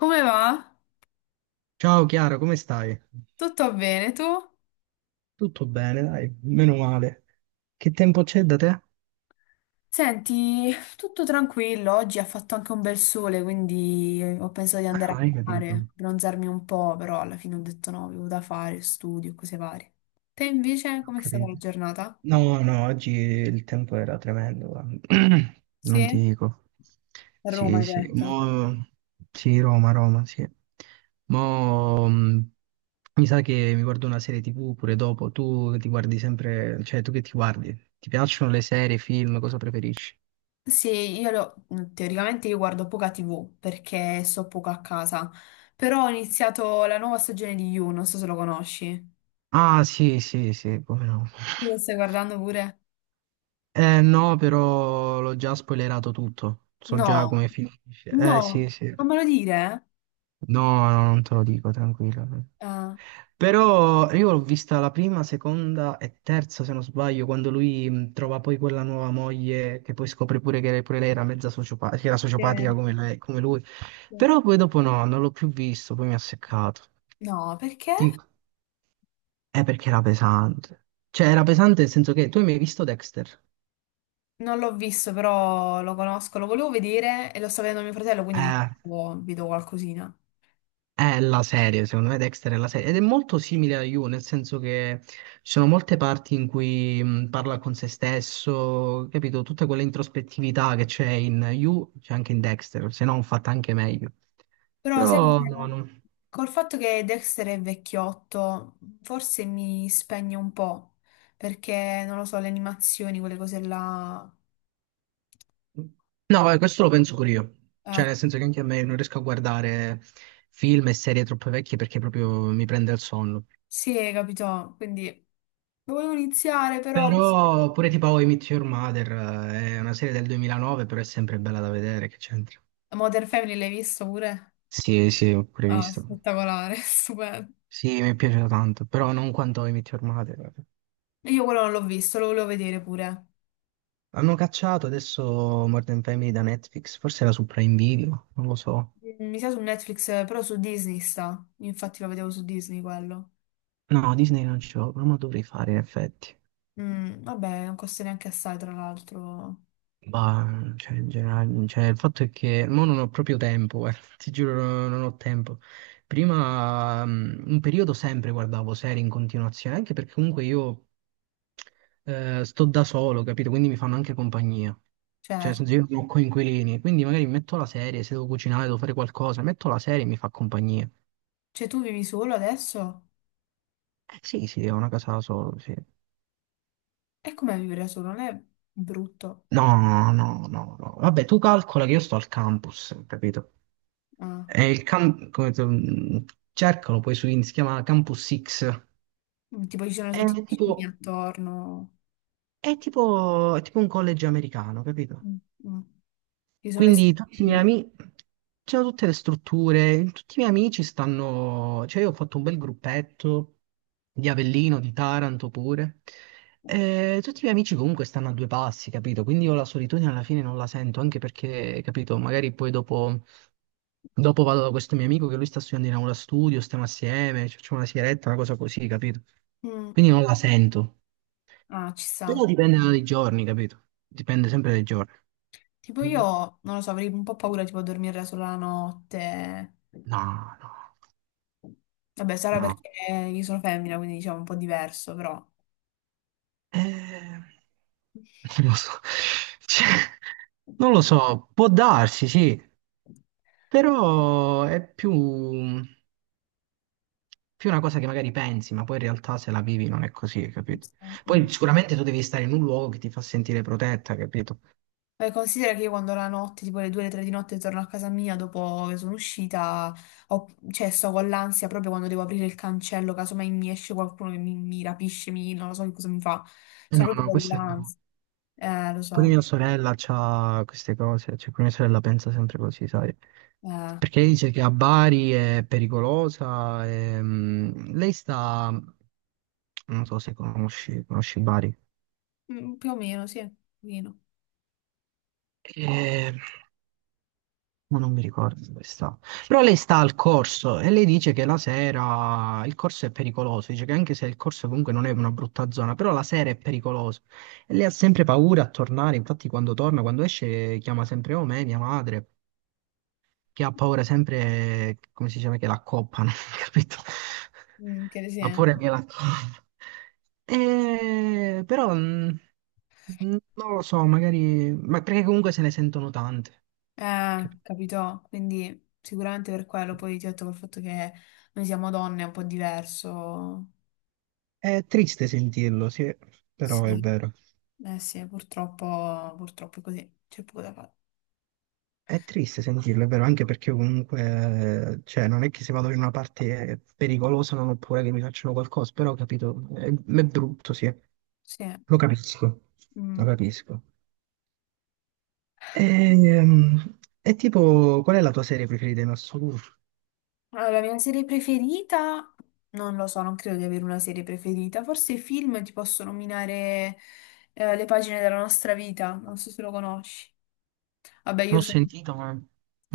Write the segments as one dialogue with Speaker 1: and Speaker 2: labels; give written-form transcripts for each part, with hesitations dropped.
Speaker 1: Come va?
Speaker 2: Ciao Chiara, come stai?
Speaker 1: Tutto bene, tu?
Speaker 2: Tutto bene, dai, meno male. Che tempo c'è da te?
Speaker 1: Senti, tutto tranquillo, oggi ha fatto anche un bel sole, quindi ho pensato di
Speaker 2: Ah,
Speaker 1: andare
Speaker 2: hai
Speaker 1: a
Speaker 2: capito,
Speaker 1: mare,
Speaker 2: ho
Speaker 1: bronzarmi un po', però alla fine ho detto no, avevo da fare, studio, cose varie. Te invece, com'è stata la
Speaker 2: capito.
Speaker 1: giornata?
Speaker 2: No, no, oggi il tempo era tremendo, guarda. Non ti
Speaker 1: Sì?
Speaker 2: dico.
Speaker 1: A Roma,
Speaker 2: Sì,
Speaker 1: hai
Speaker 2: sì.
Speaker 1: detto.
Speaker 2: Sì, Roma, sì. Mo... mh, Mi sa che mi guardo una serie TV pure dopo. Tu ti guardi sempre... Cioè, tu che ti guardi? Ti piacciono le serie, i film? Cosa preferisci?
Speaker 1: Sì, teoricamente io guardo poca TV perché sto poco a casa, però ho iniziato la nuova stagione di You, non so se lo conosci.
Speaker 2: Ah, sì, sì, sì, come no.
Speaker 1: Tu lo stai guardando pure?
Speaker 2: Eh no, però l'ho già spoilerato tutto. So già
Speaker 1: No.
Speaker 2: come finisce. Eh sì,
Speaker 1: No,
Speaker 2: sì.
Speaker 1: non me lo dire?
Speaker 2: No, no, non te lo dico, tranquillo.
Speaker 1: Ah,
Speaker 2: Però io l'ho vista la prima, seconda e terza, se non sbaglio, quando lui trova poi quella nuova moglie che poi scopre pure che pure lei era mezza sociopatica, che era
Speaker 1: eh,
Speaker 2: sociopatica come lui.
Speaker 1: sì.
Speaker 2: Però poi dopo no, non l'ho più visto, poi mi ha seccato.
Speaker 1: No, perché?
Speaker 2: Dico, è perché era pesante. Cioè, era pesante nel senso che tu hai mai visto Dexter?
Speaker 1: Non l'ho visto, però lo conosco, lo volevo vedere e lo sta vedendo mio fratello, quindi ogni
Speaker 2: Eh.
Speaker 1: tanto vedo qualcosina.
Speaker 2: È la serie, secondo me Dexter è la serie ed è molto simile a You, nel senso che ci sono molte parti in cui parla con se stesso, capito? Tutta quella introspettività che c'è in You c'è anche in Dexter, se no fatta anche meglio.
Speaker 1: Però sai,
Speaker 2: Però no, no.
Speaker 1: col fatto che Dexter è vecchiotto, forse mi spegne un po', perché non lo so, le animazioni, quelle cose là.
Speaker 2: No, questo lo penso pure io.
Speaker 1: Eh,
Speaker 2: Cioè, nel senso che anche a me non riesco a guardare film e serie troppo vecchie perché proprio mi prende il sonno.
Speaker 1: sì, capito? Quindi lo volevo iniziare, però...
Speaker 2: Però pure tipo How I Met Your Mother è una serie del 2009, però è sempre bella da vedere, che c'entra.
Speaker 1: Modern Family l'hai visto pure?
Speaker 2: Sì, sì, ho
Speaker 1: Ah,
Speaker 2: previsto.
Speaker 1: spettacolare, stupendo.
Speaker 2: Sì, mi è piaciuto tanto, però non quanto I Met Your Mother, guarda.
Speaker 1: Io quello non l'ho visto, lo volevo vedere pure.
Speaker 2: Hanno cacciato adesso Modern Family da Netflix, forse era su Prime Video, non lo so.
Speaker 1: Mm, mi sa su Netflix, però su Disney sta. Infatti lo vedevo su Disney quello.
Speaker 2: No, Disney non ce l'ho, però me lo dovrei fare in effetti.
Speaker 1: Mm, vabbè, non costa neanche assai, tra l'altro.
Speaker 2: Bah, cioè, in generale, cioè, il fatto è che mo non ho proprio tempo, guarda, ti giuro, non ho tempo. Prima, un periodo sempre guardavo serie in continuazione, anche perché comunque io sto da solo, capito? Quindi mi fanno anche compagnia. Cioè, nel
Speaker 1: Certo.
Speaker 2: senso, io non ho coinquilini, quindi magari metto la serie, se devo cucinare, devo fare qualcosa, metto la serie e mi fa compagnia.
Speaker 1: Cioè, tu vivi solo adesso?
Speaker 2: Sì, sì, ho una casa da solo, sì.
Speaker 1: E com'è vivere da solo? Non è brutto?
Speaker 2: No, no, no, no. Vabbè, tu calcola che io sto al campus, capito?
Speaker 1: Ah.
Speaker 2: È il cam- come se- cercalo poi su in si chiama Campus X.
Speaker 1: Mm, tipo, ci sono
Speaker 2: È
Speaker 1: tutti i vicini
Speaker 2: tipo,
Speaker 1: attorno.
Speaker 2: è tipo un college americano, capito?
Speaker 1: Mm, mm. Ci sono le
Speaker 2: Quindi tutti i miei
Speaker 1: strutture.
Speaker 2: amici, c'erano tutte le strutture, tutti i miei amici stanno, cioè io ho fatto un bel gruppetto di Avellino, di Taranto pure, e tutti i miei amici comunque stanno a due passi, capito? Quindi io la solitudine alla fine non la sento, anche perché, capito, magari poi dopo vado da questo mio amico che lui sta studiando in aula studio, stiamo assieme, ci facciamo una sigaretta, una cosa così, capito?
Speaker 1: Mm.
Speaker 2: Quindi non la sento,
Speaker 1: Ah, ci
Speaker 2: però
Speaker 1: sta.
Speaker 2: dipende dai giorni, capito? Dipende sempre dai giorni.
Speaker 1: Tipo
Speaker 2: Mm.
Speaker 1: io, non lo so, avrei un po' paura tipo a dormire da sola la notte.
Speaker 2: No, no,
Speaker 1: Vabbè, sarà
Speaker 2: no.
Speaker 1: perché io sono femmina, quindi diciamo un po' diverso, però.
Speaker 2: Eh, non lo so. Cioè, non lo so, può darsi, sì, però è più una cosa che magari pensi, ma poi in realtà se la vivi non è così,
Speaker 1: Non
Speaker 2: capito?
Speaker 1: so.
Speaker 2: Poi sicuramente tu devi stare in un luogo che ti fa sentire protetta, capito?
Speaker 1: Beh, considera che io quando la notte, tipo le 2 le 3 di notte, torno a casa mia dopo che sono uscita, cioè sto con l'ansia proprio quando devo aprire il cancello, casomai mi esce qualcuno che mi rapisce, non lo so che cosa mi fa.
Speaker 2: Eh
Speaker 1: Sto
Speaker 2: no,
Speaker 1: proprio
Speaker 2: no,
Speaker 1: con
Speaker 2: questo è brutto.
Speaker 1: l'ansia. Lo
Speaker 2: Poi
Speaker 1: so.
Speaker 2: mia sorella ha queste cose, cioè pure mia sorella pensa sempre così, sai?
Speaker 1: Eh,
Speaker 2: Perché lei dice che a Bari è pericolosa, e, lei sta, non so se conosci, conosci Bari.
Speaker 1: mm, più o meno, sì, un pochino.
Speaker 2: Ehm, Ma non mi ricordo dove sta. Però lei sta al corso e lei dice che la sera il corso è pericoloso. Dice che anche se il corso comunque non è una brutta zona, però la sera è pericoloso. E lei ha sempre paura a tornare. Infatti, quando torna, quando esce, chiama sempre o me, mia madre, che ha paura sempre, come si dice, che la coppano, capito?
Speaker 1: Mm, che sì,
Speaker 2: Ha
Speaker 1: eh.
Speaker 2: paura che la coppano. Però non lo so, magari, ma perché comunque se ne sentono tante. Capito?
Speaker 1: Capito? Quindi sicuramente per quello, poi ti ho detto col fatto che noi siamo donne è un po' diverso.
Speaker 2: È triste sentirlo, sì, però è
Speaker 1: Sì,
Speaker 2: vero.
Speaker 1: eh sì, purtroppo, purtroppo è così, c'è poco da fare.
Speaker 2: È triste sentirlo, è vero, anche perché comunque, cioè, non è che se vado in una parte pericolosa non ho paura che mi facciano qualcosa, però, ho capito, è brutto, sì,
Speaker 1: Sì.
Speaker 2: lo capisco, lo
Speaker 1: Mm.
Speaker 2: capisco. Ehm, E, tipo, qual è la tua serie preferita in assoluto?
Speaker 1: Allora, la mia serie preferita, non lo so, non credo di avere una serie preferita. Forse i film ti posso nominare le pagine della nostra vita, non so se lo conosci. Vabbè,
Speaker 2: Non
Speaker 1: io
Speaker 2: ho
Speaker 1: so-
Speaker 2: sentito, ma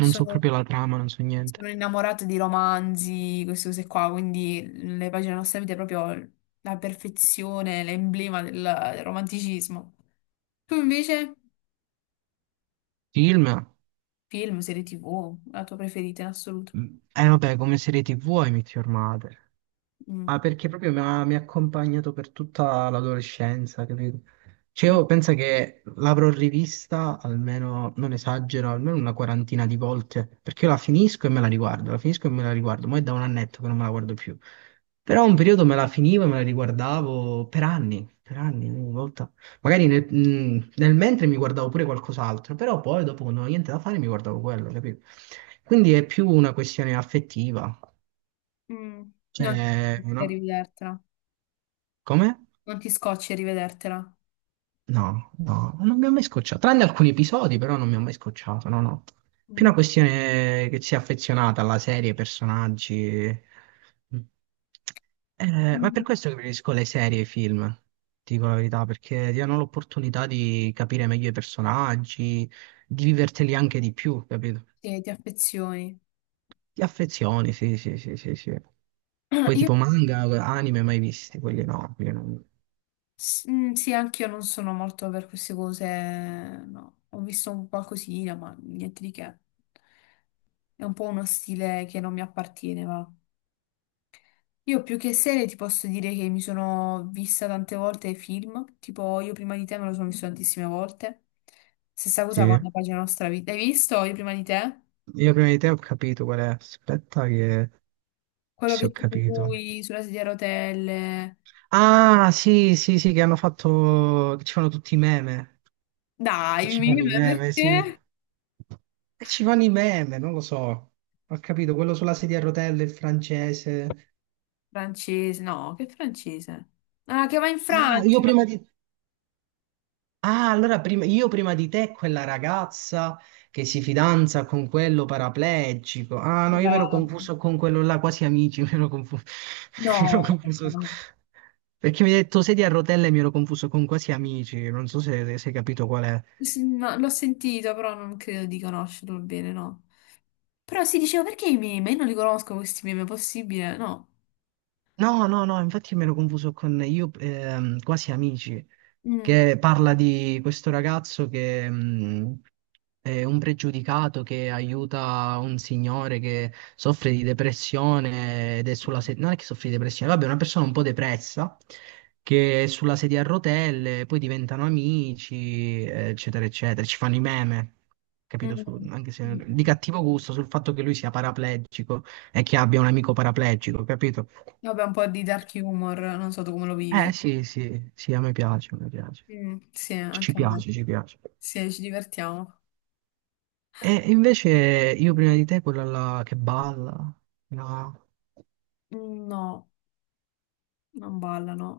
Speaker 2: non so proprio la trama, non so niente.
Speaker 1: sono innamorata di romanzi, queste cose qua, quindi le pagine nostalgiche è proprio la perfezione, l'emblema del romanticismo. Tu invece,
Speaker 2: Film?
Speaker 1: film, serie TV, la tua preferita in assoluto.
Speaker 2: Vabbè, come serie TV hai Meet Your Mother.
Speaker 1: Mm,
Speaker 2: Ah, perché proprio mi ha accompagnato per tutta l'adolescenza, capito? Cioè,
Speaker 1: mm,
Speaker 2: io penso che l'avrò rivista almeno, non esagero, almeno una quarantina di volte, perché io la finisco e me la riguardo, la finisco e me la riguardo, ma è da un annetto che non me la guardo più. Però un periodo me la finivo e me la riguardavo per anni, ogni volta. Magari nel mentre mi guardavo pure qualcos'altro, però poi dopo quando non avevo niente da fare mi guardavo quello, capito? Quindi è più una questione affettiva,
Speaker 1: mm. Non ti
Speaker 2: cioè,
Speaker 1: scocci a
Speaker 2: una...
Speaker 1: rivedertela.
Speaker 2: come?
Speaker 1: Non ti scocci a rivedertela.
Speaker 2: No, no, non mi ha mai scocciato. Tranne alcuni episodi, però non mi ha mai scocciato. No, no. Più
Speaker 1: Mm.
Speaker 2: una questione che sia affezionata alla serie, ai personaggi. Mm. Ma è per
Speaker 1: Mm.
Speaker 2: questo che preferisco le serie e i film, ti dico la verità, perché ti danno l'opportunità di capire meglio i personaggi, di viverteli anche di più, capito?
Speaker 1: Sì, ti affezioni.
Speaker 2: Ti affezioni, sì, sì, sì, sì, sì. Poi
Speaker 1: Io
Speaker 2: tipo manga, anime mai visti, quelli no, quelli non.
Speaker 1: Sì, anche io non sono molto per queste cose, no. Ho visto un qualcosina, ma niente di che. È un po' uno stile che non mi appartiene, va. Io più che serie ti posso dire che mi sono vista tante volte film, tipo io prima di te me lo sono visto tantissime volte. Stessa cosa con
Speaker 2: Sì.
Speaker 1: la pagina nostra vita. Hai visto io prima di te?
Speaker 2: Io prima di te ho capito qual è. Aspetta che.
Speaker 1: Quello
Speaker 2: Sì, ho
Speaker 1: che c'è
Speaker 2: capito.
Speaker 1: lui sulla sedia a rotelle.
Speaker 2: Ah, sì, sì, sì, che hanno fatto, che ci fanno tutti i meme,
Speaker 1: Dai, mi-
Speaker 2: sì.
Speaker 1: perché?
Speaker 2: E ci fanno i meme, non lo so. Ho capito, quello sulla sedia a rotelle, il francese.
Speaker 1: Francese, no, che francese? Ah, che va in
Speaker 2: Ah, io
Speaker 1: Francia.
Speaker 2: prima di Ah, io prima di te, quella ragazza che si fidanza con quello paraplegico. Ah, no, io mi ero
Speaker 1: Bravo.
Speaker 2: confuso con quello là, quasi amici, mi ero confuso. Mi ero
Speaker 1: No,
Speaker 2: confuso.
Speaker 1: no.
Speaker 2: Perché mi hai detto sedia a rotelle, mi ero confuso con quasi amici. Non so se hai capito qual è.
Speaker 1: No, l'ho sentito, però non credo di conoscerlo bene, no. Però si diceva perché i meme? Io non li conosco questi meme, è possibile? No.
Speaker 2: No, no, no, infatti me l'ho confuso con Io quasi amici,
Speaker 1: Mm, mm,
Speaker 2: che parla di questo ragazzo che è un pregiudicato che aiuta un signore che soffre di depressione ed è sulla sedia, non è che soffre di depressione, vabbè, è una persona un po' depressa che è sulla sedia a rotelle, poi diventano amici, eccetera, eccetera, ci fanno i meme. Capito? Su-
Speaker 1: mm.
Speaker 2: anche
Speaker 1: Mm,
Speaker 2: se di
Speaker 1: mm.
Speaker 2: cattivo gusto sul fatto che lui sia paraplegico e che abbia un amico paraplegico, capito?
Speaker 1: Vabbè, un po' di dark humor, non so tu come lo
Speaker 2: Eh
Speaker 1: vivi.
Speaker 2: sì, sì, sì, a me piace, a me piace.
Speaker 1: Mm, sì,
Speaker 2: Ci
Speaker 1: anche a me.
Speaker 2: piace, ci piace.
Speaker 1: Sì, ci divertiamo.
Speaker 2: E invece io prima di te, quella là che balla. No.
Speaker 1: Mm, no, non ballano.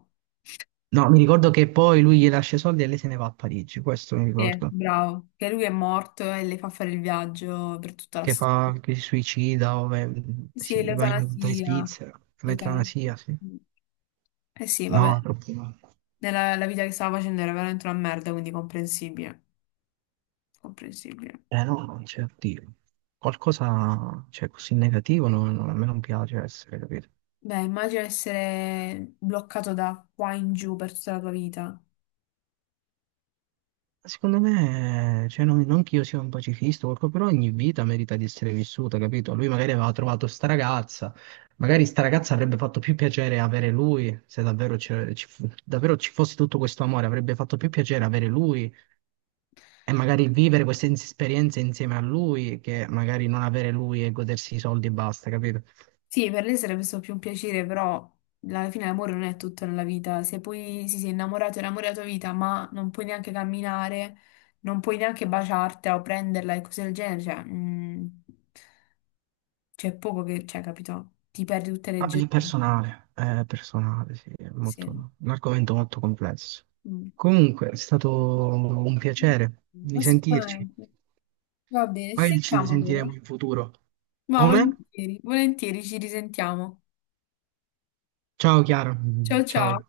Speaker 2: No, mi ricordo che poi lui gli lascia i soldi e lei se ne va a Parigi, questo mi
Speaker 1: Sì,
Speaker 2: ricordo.
Speaker 1: bravo. Che lui è morto e le fa fare il viaggio per tutta la
Speaker 2: Che
Speaker 1: storia.
Speaker 2: fa, che si suicida,
Speaker 1: Sì,
Speaker 2: sì, va in
Speaker 1: l'eutanasia.
Speaker 2: Svizzera,
Speaker 1: L'eutanasia.
Speaker 2: l'eutanasia, sì.
Speaker 1: Mm. Eh sì, vabbè.
Speaker 2: No, troppo no.
Speaker 1: Nella la vita che stava facendo era veramente una merda, quindi comprensibile. Comprensibile.
Speaker 2: Eh no, non c'è, oddio. Qualcosa, cioè, così negativo, no, no, a me non piace essere, capito?
Speaker 1: Beh, immagino essere bloccato da qua in giù per tutta la tua vita.
Speaker 2: Secondo me, cioè, non che io sia un pacifista, o qualcosa, però ogni vita merita di essere vissuta, capito? Lui magari aveva trovato sta ragazza, magari sta ragazza avrebbe fatto più piacere avere lui, se davvero, davvero ci fosse tutto questo amore, avrebbe fatto più piacere avere lui e magari vivere queste esperienze insieme a lui che magari non avere lui e godersi i soldi e basta, capito?
Speaker 1: Sì, per lei sarebbe stato più un piacere, però alla fine l'amore non è tutto nella vita. Se poi si sei innamorato, è l'amore della tua vita, ma non puoi neanche camminare, non puoi neanche baciartela o prenderla e cose del genere, cioè, mm, c'è poco che, cioè, capito? Ti perdi tutte le
Speaker 2: Vabbè,
Speaker 1: gioie.
Speaker 2: è personale, sì, è
Speaker 1: Sì.
Speaker 2: molto, un argomento molto complesso.
Speaker 1: Mm.
Speaker 2: Comunque, è stato un piacere di sentirci.
Speaker 1: Assolutamente. Va bene, ci
Speaker 2: Poi ci
Speaker 1: sentiamo
Speaker 2: risentiremo
Speaker 1: allora.
Speaker 2: in futuro.
Speaker 1: Ma
Speaker 2: Come?
Speaker 1: volentieri, volentieri ci risentiamo.
Speaker 2: Ciao Chiara,
Speaker 1: Ciao ciao.
Speaker 2: ciao.